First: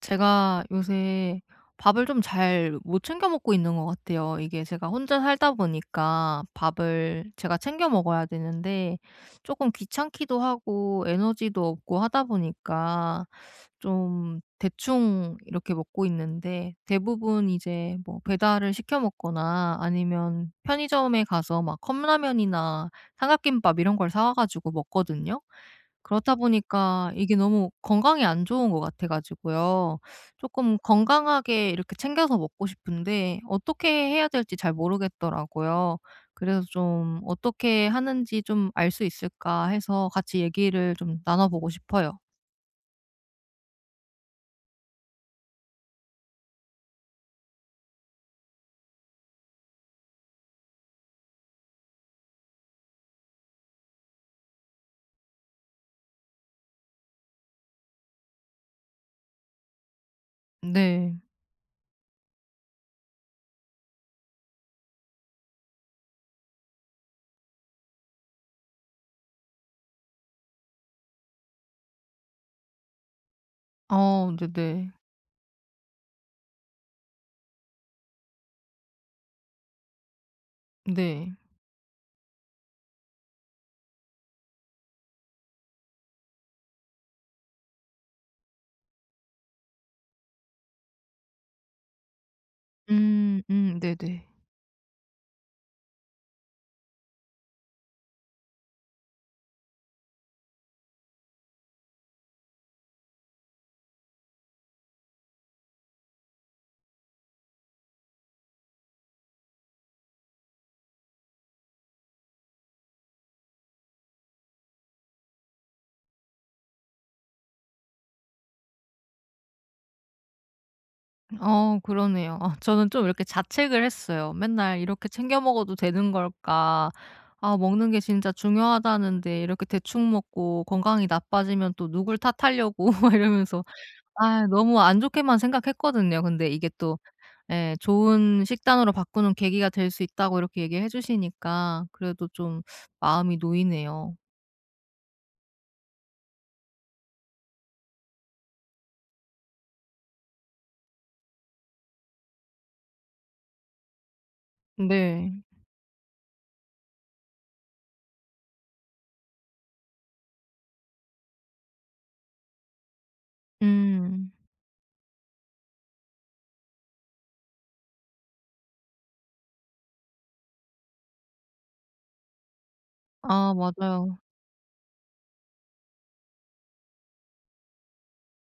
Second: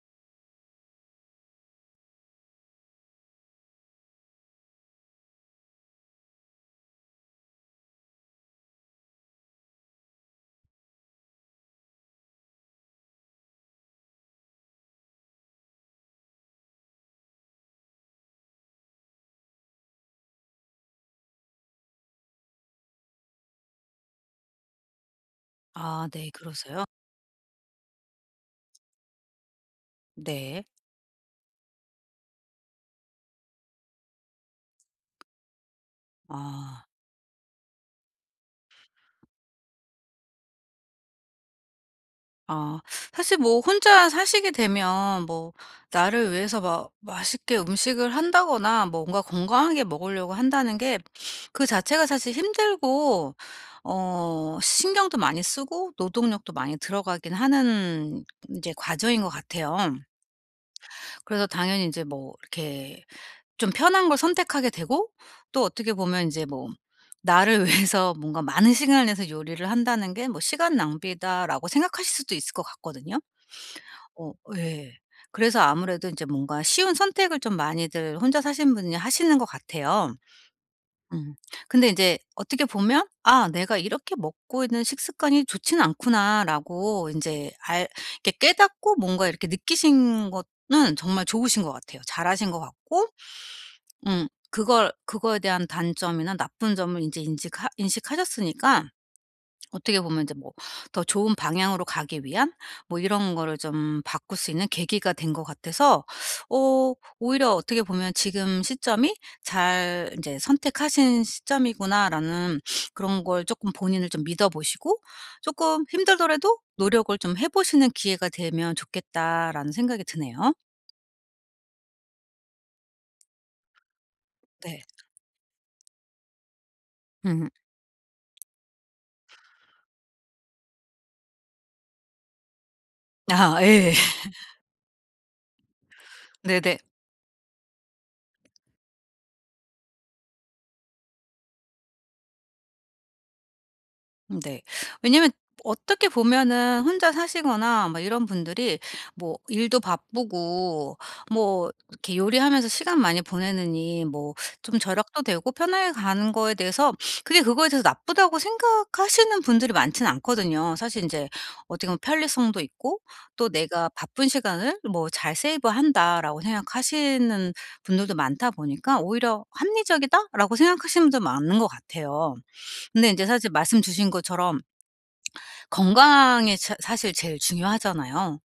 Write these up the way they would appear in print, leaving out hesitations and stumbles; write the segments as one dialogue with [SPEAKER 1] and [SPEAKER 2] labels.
[SPEAKER 1] 제가 요새 밥을 좀 잘 못 챙겨 먹고 있는 것 같아요. 이게 제가 혼자 살다 보니까 밥을 제가 챙겨 먹어야 되는데 조금 귀찮기도 하고 에너지도 없고 하다 보니까 좀 대충 이렇게 먹고 있는데, 대부분 이제 뭐 배달을 시켜 먹거나 아니면 편의점에 가서 막 컵라면이나 삼각김밥 이런 걸 사와 가지고 먹거든요.
[SPEAKER 2] 아 네
[SPEAKER 1] 그렇다
[SPEAKER 2] 그러세요?
[SPEAKER 1] 보니까 이게 너무 건강에 안 좋은 것 같아 가지고요.
[SPEAKER 2] 네.
[SPEAKER 1] 조금 건강하게 이렇게 챙겨서 먹고 싶은데 어떻게 해야 될지 잘 모르겠더라고요. 그래서
[SPEAKER 2] 아.
[SPEAKER 1] 좀 어떻게 하는지 좀 알 수 있을까 해서 같이 얘기를 좀 나눠 보고 싶어요.
[SPEAKER 2] 아 사실 뭐 혼자 사시게 되면 뭐 나를 위해서 막 맛있게 음식을 한다거나 뭔가 건강하게 먹으려고 한다는 게 그 자체가 사실 힘들고 신경도 많이 쓰고 노동력도 많이 들어가긴 하는 이제 과정인 것 같아요.
[SPEAKER 1] 네.
[SPEAKER 2] 그래서 당연히 이제 뭐 이렇게 좀 편한 걸 선택하게 되고 또 어떻게 보면 이제 뭐 나를 위해서 뭔가 많은 시간을 내서 요리를 한다는 게 뭐 '시간 낭비다.'라고 생각하실 수도 있을 것 같거든요.
[SPEAKER 1] 어 네네.
[SPEAKER 2] 예. 그래서 아무래도 인제 뭔가 쉬운 선택을 좀 많이들 혼자 사시는 분이 하시는 것 같아요.
[SPEAKER 1] 네. 네.
[SPEAKER 2] 음. 근데 인제 어떻게 보면 '아 내가 이렇게 먹고 있는 식습관이 좋진 않구나.'라고 인제 알 이렇게 깨닫고 뭔가 이렇게 느끼신 거는 정말 좋으신 것 같아요. 잘하신 것 같고 음.
[SPEAKER 1] 네네.
[SPEAKER 2] 그걸 그거에 대한 단점이나 나쁜 점을 인제 인직하 인식하셨으니까 어떻게 보면 이제 뭐 더 좋은 방향으로 가기 위한 뭐 이런 거를 좀 바꿀 수 있는 계기가 된 것 같아서 어 오히려 어떻게 보면 '지금 시점이 잘 인제 선택하신 시점이구나.'라는 그런 걸 쪼끔 본인을 좀 믿어 보시고 '쪼끔 힘들더라도 노력을 좀 해 보시는 기회가 되면 좋겠다.'라는 생각이 드네요.
[SPEAKER 1] 어 그러네요. 아 저는 좀 이렇게 자책을 했어요. '맨날
[SPEAKER 2] 네.
[SPEAKER 1] 이렇게 챙겨 먹어도 되는 걸까?
[SPEAKER 2] 음.
[SPEAKER 1] 아 먹는 게 진짜 중요하다는데 이렇게 대충 먹고 건강이 나빠지면 또 누굴 탓하려고.' 막
[SPEAKER 2] 아
[SPEAKER 1] 이러면서
[SPEAKER 2] 예.
[SPEAKER 1] 아 너무 안 좋게만 생각했거든요. 근데 이게
[SPEAKER 2] 네네.
[SPEAKER 1] 또, 예, 좋은 식단으로 바꾸는 계기가 될 수 있다고 이렇게 얘기해 주시니까 그래도 좀 마음이 놓이네요.
[SPEAKER 2] 네. 왜냐면 어떻게 보면은 혼자 사시거나 막 이런 분들이 뭐 일도 바쁘고 뭐 이렇게 요리하면서 시간 많이 보내느니 뭐 좀 절약도
[SPEAKER 1] 네.
[SPEAKER 2] 되고 편하게 가는 거에 대해서 그게 그거에 대해서 나쁘다고 생각하시는 분들이 많지는 않거든요. 사실 인제 어떻게 보면 편리성도 있고 또 '내가 바쁜
[SPEAKER 1] 음.
[SPEAKER 2] 시간을 뭐 잘 세이브한다.'라고 생각하시는 분들도 많다 보니까 오히려 '합리적이다.'라고 생각하시는 분도 많은 것 같아요. 근데 인제 사실
[SPEAKER 1] 아
[SPEAKER 2] 말씀 주신
[SPEAKER 1] 맞아요.
[SPEAKER 2] 것처럼 건강이 사 사실 제일 중요하잖아요.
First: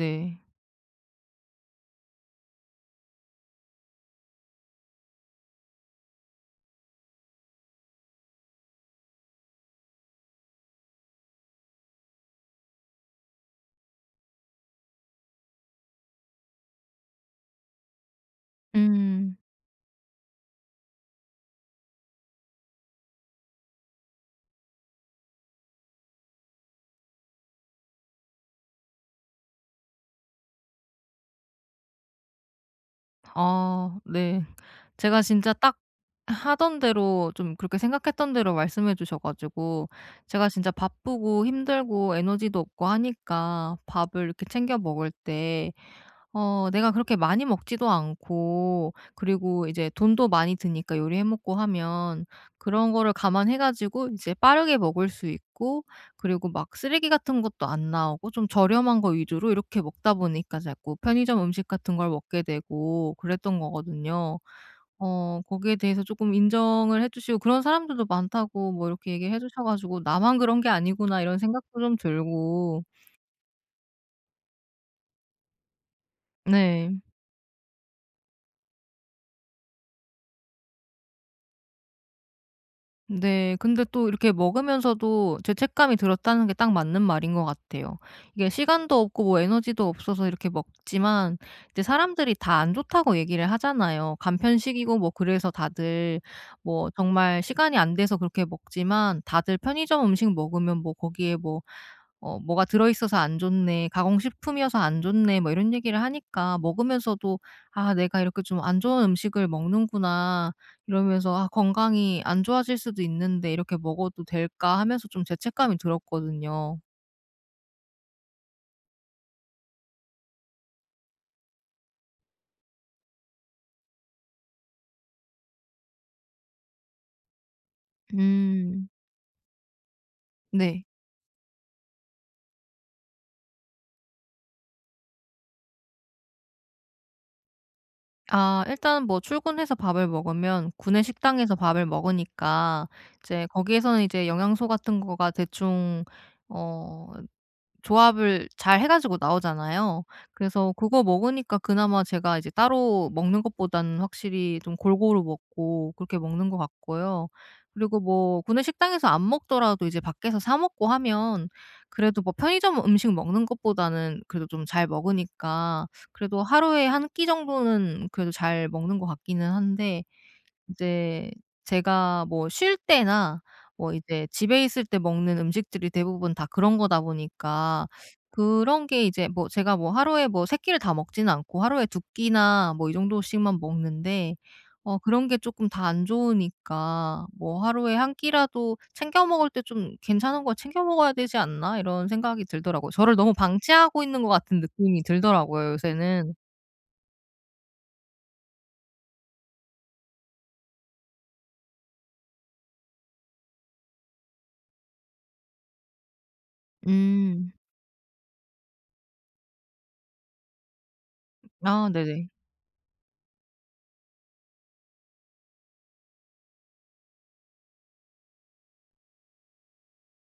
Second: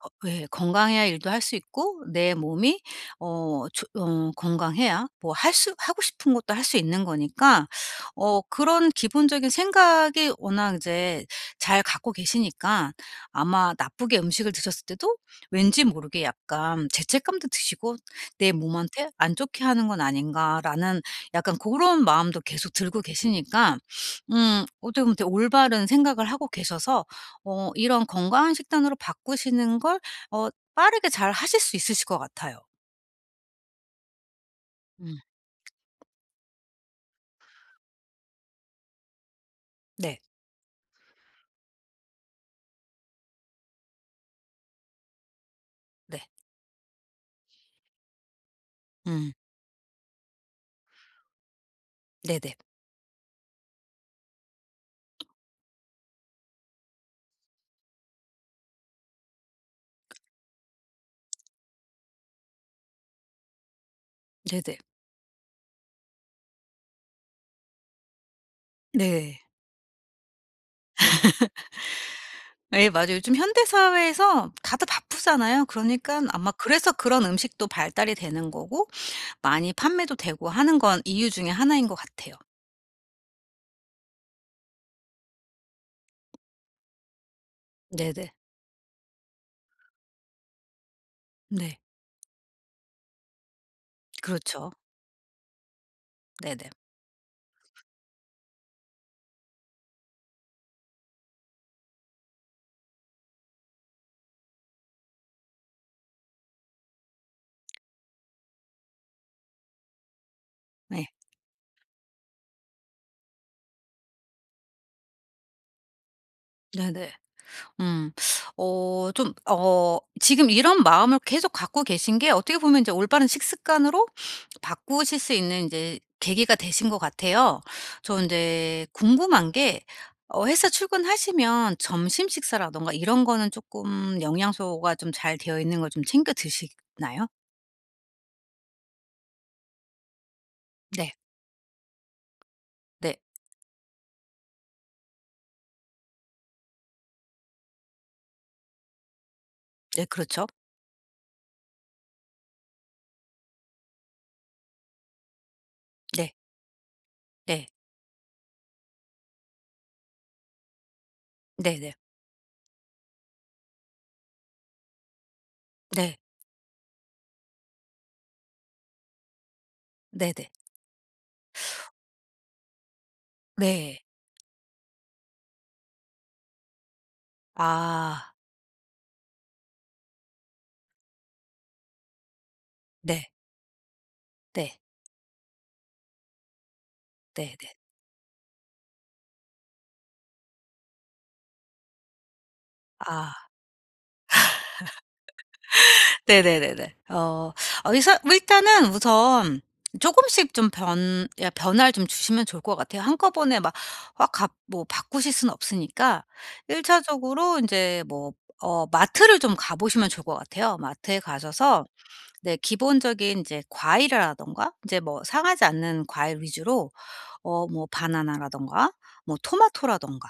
[SPEAKER 2] 거 예 건강해야 일도 할 수 있고 내 몸이 어 조 어 건강해야 뭐 할 수 하고 싶은 것도 할 수 있는 거니까 그런 기본적인 생각이 워낙 이제 잘 갖고 계시니까 아마 나쁘게 음식을 드셨을 때도 왠지 모르게 약간 죄책감도 드시고 '내 몸한테 안
[SPEAKER 1] 음.
[SPEAKER 2] 좋게 하는 건 아닌가.'라는 약간 그런 마음도 계속 들고 계시니까 어떻게 보면 되게 올바른 생각을 하고 계셔서 이런 건강한 식단으로 바꾸시는 걸 어 빠르게 잘 하실 수 있으실 것 같아요.
[SPEAKER 1] 아 네.
[SPEAKER 2] 음.
[SPEAKER 1] 제가 진짜 딱 하던 대로, 좀 그렇게 생각했던 대로 말씀해 주셔 가지고,
[SPEAKER 2] 네.
[SPEAKER 1] 제가 진짜 바쁘고 힘들고 에너지도 없고 하니까 밥을 이렇게 챙겨 먹을 때
[SPEAKER 2] 네.
[SPEAKER 1] 내가 그렇게 많이 먹지도 않고,
[SPEAKER 2] 음.
[SPEAKER 1] 그리고 이제 돈도 많이 드니까 요리해 먹고 하면,
[SPEAKER 2] 네네.
[SPEAKER 1] 그런 거를 감안해 가지고 이제 빠르게 먹을 수 있고, 그리고 막 쓰레기 같은 것도 안 나오고 좀 저렴한 거 위주로 이렇게 먹다 보니까 자꾸 편의점 음식 같은 걸 먹게 되고 그랬던 거거든요.
[SPEAKER 2] 네네.
[SPEAKER 1] 거기에 대해서 조금 인정을 해 주시고, 그런 사람들도 많다고 뭐 이렇게 얘기해
[SPEAKER 2] 네.
[SPEAKER 1] 주셔 가지고 '나만 그런 게 아니구나.' 이런 생각도 좀 들고.
[SPEAKER 2] 예 맞아요. 요즘 현대 사회에서 다들 바쁘잖아요. 그러니깐 아마 그래서
[SPEAKER 1] 네.
[SPEAKER 2] 그런 음식도 발달이 되는 거고 많이 판매도 되고 하는 건 이유 중에 하나인 것 같아요.
[SPEAKER 1] 네. 근데 또 이렇게 먹으면서도 죄책감이 들었다는 게 딱 맞는 말인 것 같아요.
[SPEAKER 2] 네네.
[SPEAKER 1] 이게 시간도 없고 뭐 에너지도 없어서 이렇게 먹지만,
[SPEAKER 2] 네.
[SPEAKER 1] 이제 사람들이 다 안 좋다고 얘기를 하잖아요.
[SPEAKER 2] 그렇죠.
[SPEAKER 1] 간편식이고 뭐 그래서 다들,
[SPEAKER 2] 네네.
[SPEAKER 1] 뭐 정말 시간이 안 돼서 그렇게 먹지만, 다들 편의점 음식 먹으면 뭐 거기에 뭐 "뭐가 들어 있어서 안 좋네. 가공식품이어서 안 좋네." 뭐 이런 얘기를 하니까 먹으면서도 '아 내가 이렇게 좀 안 좋은 음식을 먹는구나.'
[SPEAKER 2] 네.
[SPEAKER 1] 이러면서 '아 건강이 안 좋아질 수도 있는데 이렇게 먹어도 될까?' 하면서 좀 죄책감이 들었거든요.
[SPEAKER 2] 네네. 음. 지금 이런 마음을 계속 갖고 계신 게 어떻게 보면 이제 올바른 식습관으로 바꾸실 수 있는 이제 계기가 되신 것 같아요. 저 이제
[SPEAKER 1] 음.
[SPEAKER 2] 궁금한 게 회사
[SPEAKER 1] 네.
[SPEAKER 2] 출근하시면 점심 식사라든가 이런 거는 조금 영양소가 좀 잘 되어 있는 걸 좀 챙겨 드시나요?
[SPEAKER 1] 아 일단 뭐 출근해서 밥을 먹으면 구내
[SPEAKER 2] 네.
[SPEAKER 1] 식당에서 밥을 먹으니까,
[SPEAKER 2] 네.
[SPEAKER 1] 이제 거기에서는 이제 영양소 같은 거가 대충 어 조합을 잘 해 가지고
[SPEAKER 2] 네
[SPEAKER 1] 나오잖아요.
[SPEAKER 2] 그렇죠.
[SPEAKER 1] 그래서 그거 먹으니까 그나마 제가 이제 따로 먹는 것보다는 확실히 좀 골고루 먹고 그렇게
[SPEAKER 2] 네.
[SPEAKER 1] 먹는 것 같고요.
[SPEAKER 2] 네.
[SPEAKER 1] 그리고 뭐 구내 식당에서 안 먹더라도 이제 밖에서 사 먹고 하면
[SPEAKER 2] 네네.
[SPEAKER 1] 그래도 뭐 편의점 음식 먹는 것보다는 그래도 좀 잘 먹으니까,
[SPEAKER 2] 네.
[SPEAKER 1] 그래도 하루에 한 끼 정도는 그래도 잘 먹는 것 같기는 한데,
[SPEAKER 2] 네네.
[SPEAKER 1] 이제 제가 뭐 쉴 때나 뭐
[SPEAKER 2] 네.
[SPEAKER 1] 이제 집에 있을 때 먹는 음식들이 대부분 다 그런 거다 보니까,
[SPEAKER 2] 아.
[SPEAKER 1] 그런 게 이제 뭐 제가 뭐 하루에 뭐 세 끼를 다 먹지는 않고 하루에 두 끼나 뭐 이
[SPEAKER 2] 네,
[SPEAKER 1] 정도씩만 먹는데
[SPEAKER 2] 네. 아.
[SPEAKER 1] 그런 게 쪼끔 다 안 좋으니까
[SPEAKER 2] 네. 네.
[SPEAKER 1] 뭐
[SPEAKER 2] 네네.
[SPEAKER 1] '하루에 한 끼라도 챙겨 먹을 때 좀 괜찮은 걸 챙겨 먹어야 되지 않나?' 이런 생각이 들더라고요. 저를 너무
[SPEAKER 2] 아.
[SPEAKER 1] 방치하고 있는 것 같은 느낌이 들더라고요 요새는.
[SPEAKER 2] 네네네네. 어. 어 이사 일단은 우선 조금씩 좀 변화를 좀 주시면 좋을 것 같아요. 한꺼번에 막 뭐 바꾸실 수는 없으니까 1차적으로
[SPEAKER 1] 음.
[SPEAKER 2] 차적으로 이제 뭐 마트를 좀 가 보시면 좋을 것 같아요. 마트에 가셔서
[SPEAKER 1] 아 네네.
[SPEAKER 2] 네 기본적인 이제 과일이라던가 이제 뭐 상하지 않는 과일 위주로 뭐 바나나라든가 뭐 토마토라든가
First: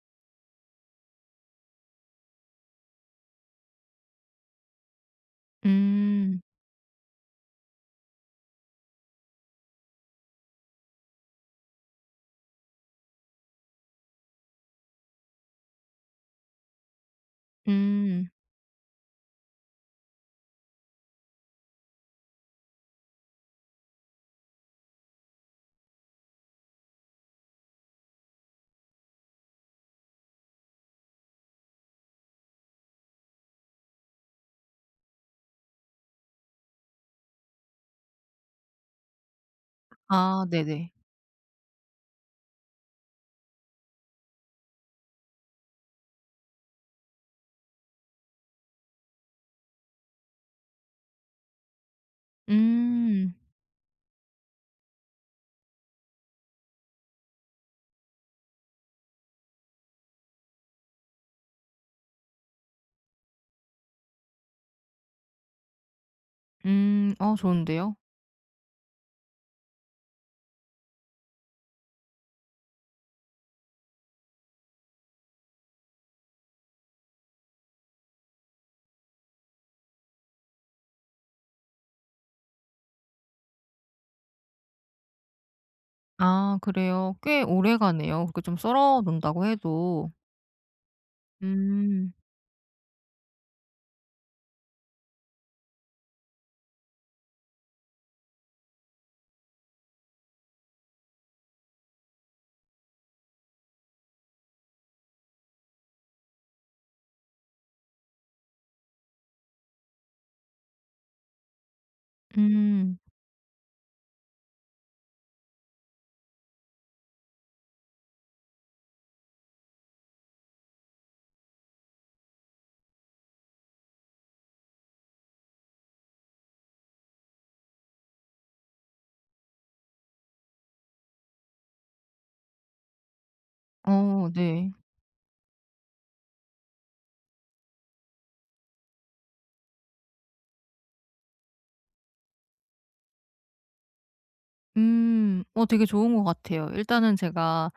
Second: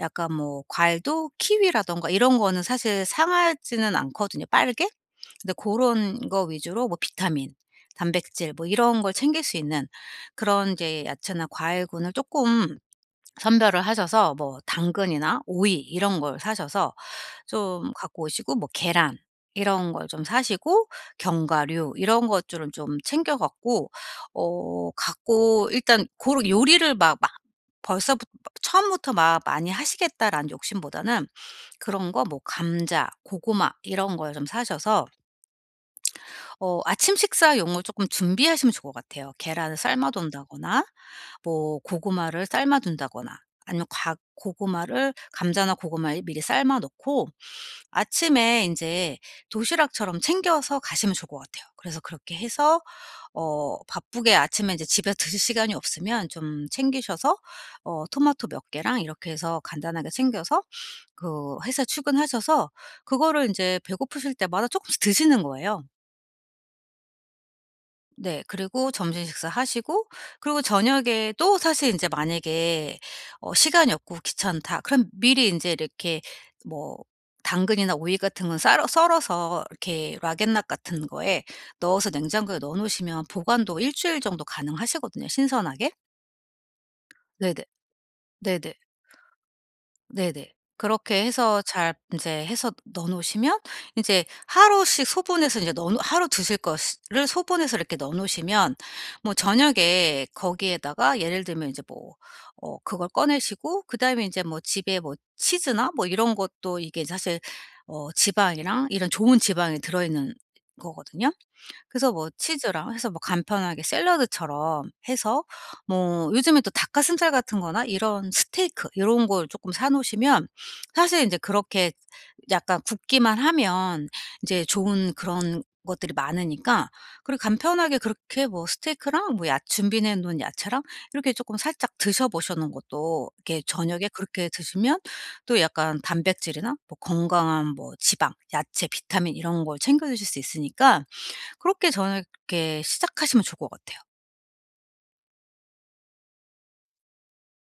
[SPEAKER 2] 약간 뭐 과일도 키위라든가 이런 거는 사실 상하지는 않거든요 빠르게. 근데 그런
[SPEAKER 1] 음.
[SPEAKER 2] 거 위주로 뭐 비타민, 단백질 뭐 이런 걸 챙길 수 있는 그런 이제 야채나 과일군을 조금 선별을 하셔서 뭐 당근이나 오이 이런 걸 사셔서 좀 갖고
[SPEAKER 1] 음.
[SPEAKER 2] 오시고 뭐 계란 이런 걸 좀 사시고 견과류 이런 것들은 좀 챙겨 갖고 일단 고런 요리를 막 벌써부터 처음부터 막 많이 하시겠다라는 욕심보다는 그런 거 뭐 감자, 고구마 이런 걸 좀 사셔서 아침 식사용을 쪼끔 준비하시면 좋을 것 같아요. 계란을 삶아
[SPEAKER 1] 아
[SPEAKER 2] 둔다거나
[SPEAKER 1] 네네.
[SPEAKER 2] 뭐 고구마를 삶아 둔다거나 아니면 과 고구마를 감자나 고구마를 미리 삶아 놓고 아침에 인제 도시락처럼 챙겨서 가시면 좋을 것 같아요. 그래서 그렇게 해서
[SPEAKER 1] 음.
[SPEAKER 2] 바쁘게 아침에 인제 집에 드실 시간이 없으면 좀 챙기셔서 토마토 몇 개랑 이렇게 해서 간단하게 챙겨서 그 회사 출근하셔서 그거를 인제 배고프실 때마다 쪼끔씩 드시는 거예요.
[SPEAKER 1] 음. 어 좋은데요.
[SPEAKER 2] 네. 그리고 점심 식사하시고 그리고 저녁에 또 사실 인제 만약에 시간이 없고 귀찮다. 그럼 미리 인제 이렇게 뭐 당근이나 오이 같은 건 썰어서 이렇게 락앤락 같은 거에 넣어서 냉장고에 넣어 놓으시면 보관도 1주일 정도 가능하시거든요 신선하게.
[SPEAKER 1] 아 그래요. 꽤
[SPEAKER 2] 네네.
[SPEAKER 1] 오래가네요. 그렇게 좀
[SPEAKER 2] 네네.
[SPEAKER 1] 썰어 놓는다고 해도.
[SPEAKER 2] 네네. 그렇게 해서 잘
[SPEAKER 1] 음.
[SPEAKER 2] 인제 해서 넣어 놓으시면 인제 하루씩 소분해서 인제 넣어 놓 하루 드실 것을 소분해서 이렇게 넣어 놓으시면 뭐 저녁에 거기에다가 예를 들면 인제 뭐 그걸 꺼내시고 그다음에 인제 뭐 집에 뭐 치즈나 뭐 이런 것도 이게 사실 지방이랑 이런 좋은 지방이 들어 있는 거거든요. 그래서 뭐 치즈랑
[SPEAKER 1] 음.
[SPEAKER 2] 해서 뭐 간편하게 샐러드처럼 해서 뭐 요즘에 또 닭가슴살 같은 거나 이런 스테이크 요런 걸 쪼끔 사 놓으시면 사실 인제 그렇게 약간 굽기만 하면 이제 좋은 그런 것들이 많으니까 그리고 간편하게 그렇게 뭐 스테이크랑 뭐 야 준비해 놓은 야채랑 이렇게 쪼끔 살짝 드셔 보시는 것도 이렇게 저녁에
[SPEAKER 1] 어
[SPEAKER 2] 그렇게
[SPEAKER 1] 네.
[SPEAKER 2] 드시면 또 약간 단백질이나 뭐 건강한 뭐 지방, 야채, 비타민 이런 걸 챙겨 드실 수 있으니까 그렇게 저는 그렇게 시작하시면 좋을 것 같아요.
[SPEAKER 1] 음. 어 되게 좋은 것 같아요. 일단은 제가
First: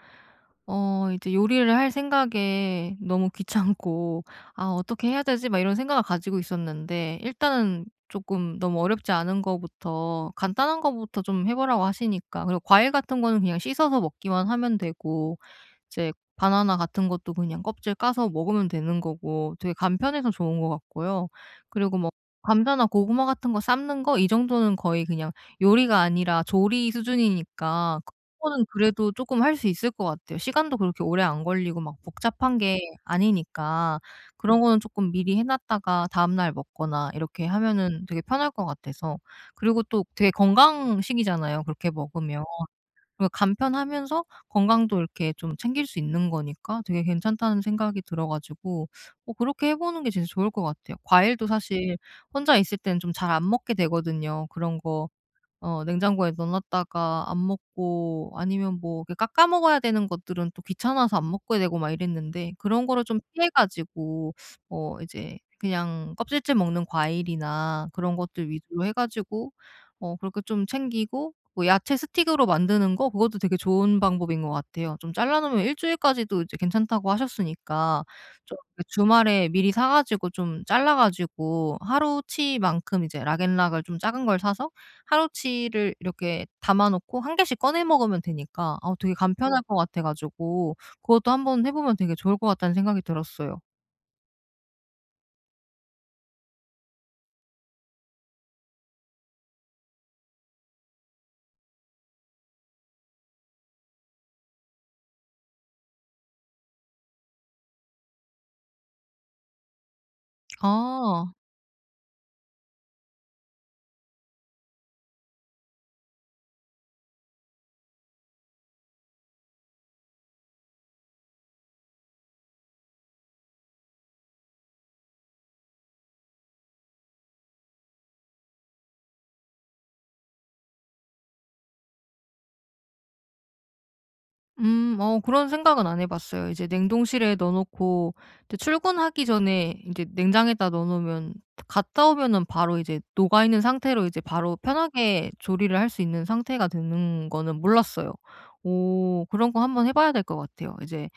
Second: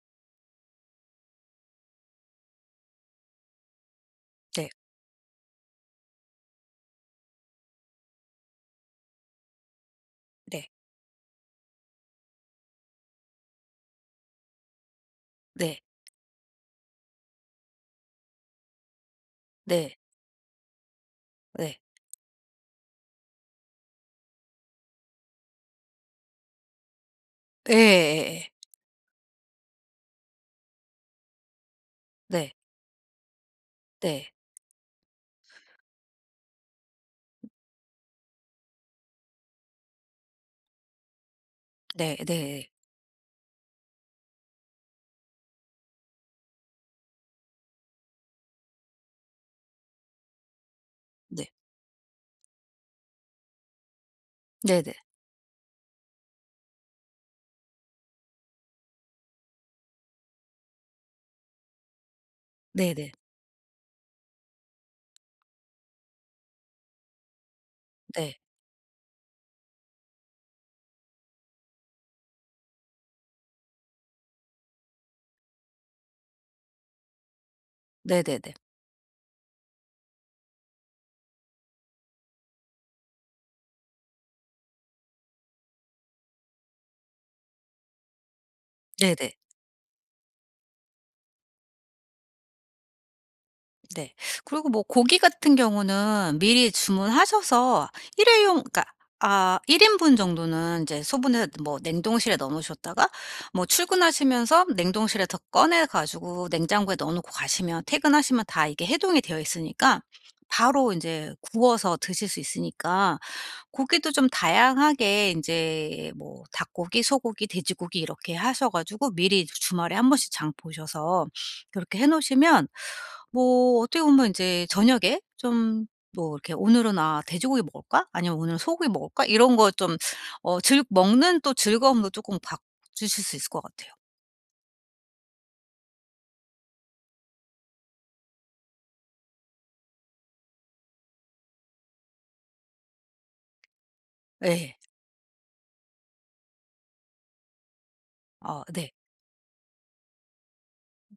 [SPEAKER 1] 이제 요리를 할 생각에 너무 귀찮고 '아
[SPEAKER 2] 네.
[SPEAKER 1] 어떻게 해야 되지?' 막 이런 생각을 가지고 있었는데, 일단은 조금 너무 어렵지 않은 거부터
[SPEAKER 2] 네.
[SPEAKER 1] 간단한 거부터 좀 해 보라고 하시니까, 그리고 과일 같은 거는 그냥 씻어서 먹기만 하면 되고
[SPEAKER 2] 네.
[SPEAKER 1] 이제 바나나 같은 것도 그냥 껍질 까서 먹으면 되는 거고 되게
[SPEAKER 2] 네.
[SPEAKER 1] 간편해서 좋은 것 같고요.
[SPEAKER 2] 네.
[SPEAKER 1] 그리고 뭐 감자나 고구마 같은 거 삶는 거, 이 정도는 거의 그냥 요리가 아니라 조리 수준이니까
[SPEAKER 2] 예예예.
[SPEAKER 1] 그거는 그래도 쪼끔 할 수 있을 것 같아요. 시간도 그렇게 오래 안 걸리고 막
[SPEAKER 2] 네.
[SPEAKER 1] 복잡한 게 아니니까,
[SPEAKER 2] 네.
[SPEAKER 1] 그런 거는 쪼끔 미리 해 놨다가 다음날 먹거나 이렇게 하면은 되게 편할 것 같아서. 그리고 또 되게 건강식이잖아요, 그렇게
[SPEAKER 2] 네.
[SPEAKER 1] 먹으면.
[SPEAKER 2] 네.
[SPEAKER 1] 그리고 간편하면서 건강도 이렇게 좀 챙길 수 있는 거니까 되게 괜찮다는 생각이 들어 가지고 그렇게 해 보는 게 진짜 좋을 것 같아요.
[SPEAKER 2] 네.
[SPEAKER 1] 과일도
[SPEAKER 2] 네.
[SPEAKER 1] 사실 혼자 있을 때는 좀 잘 안 먹게 되거든요, 그런
[SPEAKER 2] 네 네.
[SPEAKER 1] 거. 냉장고에 넣어 놨다가 안 먹고, 아니면 뭐 이렇게 깎아 먹어야 되는 것들은 또 귀찮아서 안 먹게 되고 막 이랬는데, 그런
[SPEAKER 2] 네
[SPEAKER 1] 거를
[SPEAKER 2] 네.
[SPEAKER 1] 좀 피해 가지고 이제 그냥 껍질째 먹는 과일이나 그런
[SPEAKER 2] 네네 네.
[SPEAKER 1] 것들 위주로 해 가지고 그렇게 좀 챙기고, 뭐 야채 스틱으로 만드는 거, 그것도 되게 좋은 방법인 것 같아요. 좀 잘라 놓으면 일 주일까지도 이제 괜찮다고 하셨으니까,
[SPEAKER 2] 네네 네.
[SPEAKER 1] 좀 이렇게 주말에 미리 사 가지고 좀 잘라 가지고 하루치만큼 이제 락앤락을 좀 작은 걸 사서 하루치를 이렇게 담아 놓고 한 개씩 꺼내 먹으면 되니까 되게, 네,
[SPEAKER 2] 네네.
[SPEAKER 1] 간편할 것 같아 가지고 그것도 한번 해 보면 되게 좋을 것 같다는 생각이 들었어요.
[SPEAKER 2] 네. 그리고 뭐 고기 같은 경우는 미리 주문하셔서 일회용 그러니까 아 1인분 인분 정도는 이제 소분해서 뭐 냉동실에 넣어 놓으셨다가 뭐 출근하시면서 냉동실에서 꺼내 가지고 냉장고에 넣어 놓고 가시면 퇴근하시면 다 이게 해동이 되어 있으니까 바로 이제
[SPEAKER 1] 아.
[SPEAKER 2] 구워서 드실 수 있으니까 고기도 좀 다양하게 이제 뭐 닭고기, 소고기, 돼지고기 이렇게 하셔 가지고 미리 주말에 한 번씩 장 보셔서 그렇게 해 놓으시면 뭐 어떻게 보면 인제 저녁에 좀 뭐 이렇게 '오늘은 아 돼지고기 먹을까?' 아니면 '오늘은 소고기 먹을까?' 이런 거 좀 어 즐 먹는 또 즐거움도 쪼끔 바주실 수 있을 것 같아요.
[SPEAKER 1] 음. 어 그런 생각은 안 해 봤어요. 이제 냉동실에 넣어 놓고 이제 출근하기 전에 이제 냉장에다 넣어 놓으면 갔다 오면은 바로 이제 녹아 있는 상태로 이제 바로
[SPEAKER 2] 예.
[SPEAKER 1] 편하게 조리를 할 수 있는 상태가 되는 거는 몰랐어요.
[SPEAKER 2] 네.
[SPEAKER 1] 오 그런 거 한번 해 봐야 될 것 같아요. 이제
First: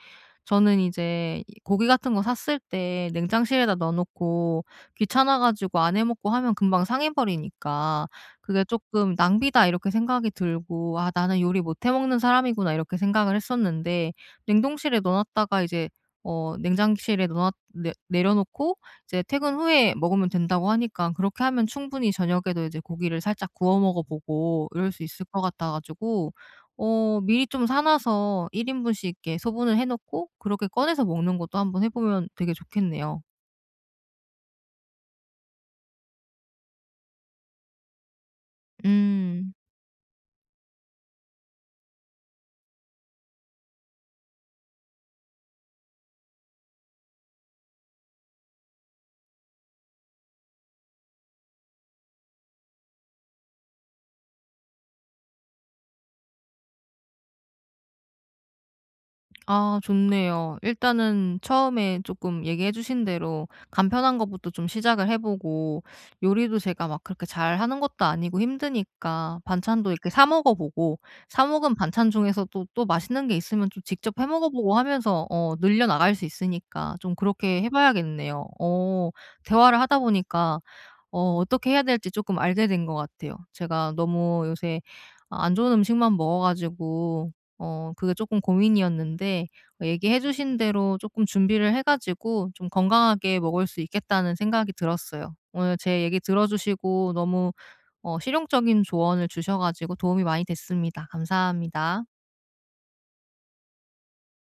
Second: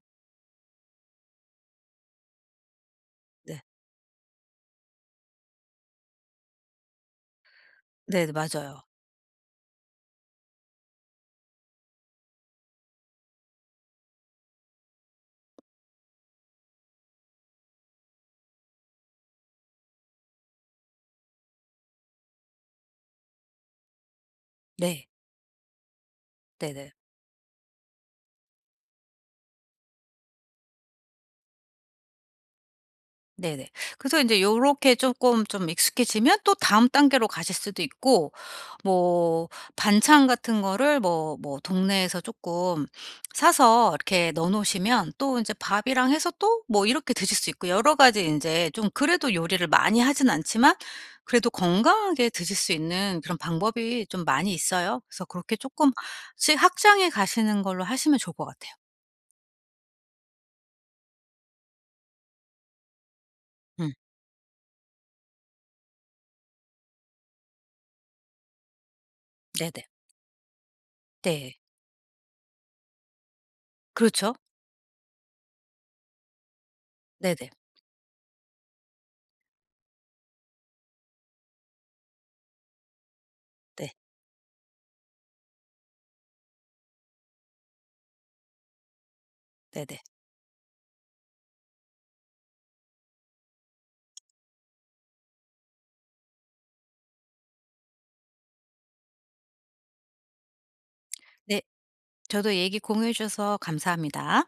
[SPEAKER 1] 저는 이제 이 고기 같은 거 샀을 때
[SPEAKER 2] 네.
[SPEAKER 1] 냉장실에다 넣어 놓고 귀찮아 가지고 안 해 먹고 하면 금방 상해 버리니까
[SPEAKER 2] 네네.
[SPEAKER 1] 그게
[SPEAKER 2] 맞아요.
[SPEAKER 1] 조금 '낭비다.' 이렇게 생각이 들고 '아 나는 요리 못해 먹는 사람이구나.' 이렇게 생각을 했었는데, 냉동실에 넣어 놨다가 이제 냉장실에 넣어 놨 내 내려 놓고 이제 퇴근 후에 먹으면 된다고 하니까, 그렇게 하면 충분히 저녁에도 이제 고기를 살짝 구워 먹어 보고 이럴 수
[SPEAKER 2] 네.
[SPEAKER 1] 있을 것 같아 가지고
[SPEAKER 2] 네네.
[SPEAKER 1] 미리 좀 사 놔서 1인분씩 이렇게 소분을 해 놓고 그렇게 꺼내서 먹는 것도 한번 해 보면 되게 좋겠네요.
[SPEAKER 2] 네네. 그래서 인제 요렇게 쪼끔 좀 익숙해지면 또 다음 단계로 가실 수도 있고 뭐
[SPEAKER 1] 음.
[SPEAKER 2] 반찬 같은 거를 뭐 동네에서 조금 사서 이렇게 넣어 놓으시면 또 인제 밥이랑 해서 또 뭐 이렇게 드실 수 있고 여러 가지 인제 좀 그래도 요리를 많이 하진 않지만 그래도 건강하게 드실 수 있는 그런 방법이 좀 많이 있어요. 그래서 그렇게 쪼끔씩 확장해 가시는 걸로 하시면 좋을 것 같아요.
[SPEAKER 1] 아 좋네요. 일단은 처음에 조금 얘기해 주신 대로
[SPEAKER 2] 음.
[SPEAKER 1] 간편한 것부터 좀 시작을 해 보고, 요리도 제가 막 그렇게 잘하는 것도 아니고 힘드니까
[SPEAKER 2] 네네.
[SPEAKER 1] 반찬도 이렇게 사 먹어 보고, 사
[SPEAKER 2] 네.
[SPEAKER 1] 먹은 반찬 중에서도 또또 맛있는 게 있으면 좀 직접 해
[SPEAKER 2] 그렇죠.
[SPEAKER 1] 먹어 보고 하면서 늘려 나갈 수 있으니까 좀
[SPEAKER 2] 네네.
[SPEAKER 1] 그렇게 해 봐야겠네요. 어 대화를 하다 보니까 어떻게 해야 될지 조금 알게 된 것 같아요.
[SPEAKER 2] 네.
[SPEAKER 1] 제가 너무 요새 안 좋은 음식만 먹어 가지고 그게 조금 고민이었는데,
[SPEAKER 2] 네네.
[SPEAKER 1] 얘기해 주신 대로 조금 준비를 해 가지고 좀 건강하게 먹을 수 있겠다는 생각이 들었어요. 오늘 제 얘기 들어 주시고 너무 실용적인 조언을 주셔 가지고 도움이 많이 됐습니다.
[SPEAKER 2] 네.
[SPEAKER 1] 감사합니다.
[SPEAKER 2] 저도 얘기 공유해 주셔서 감사합니다.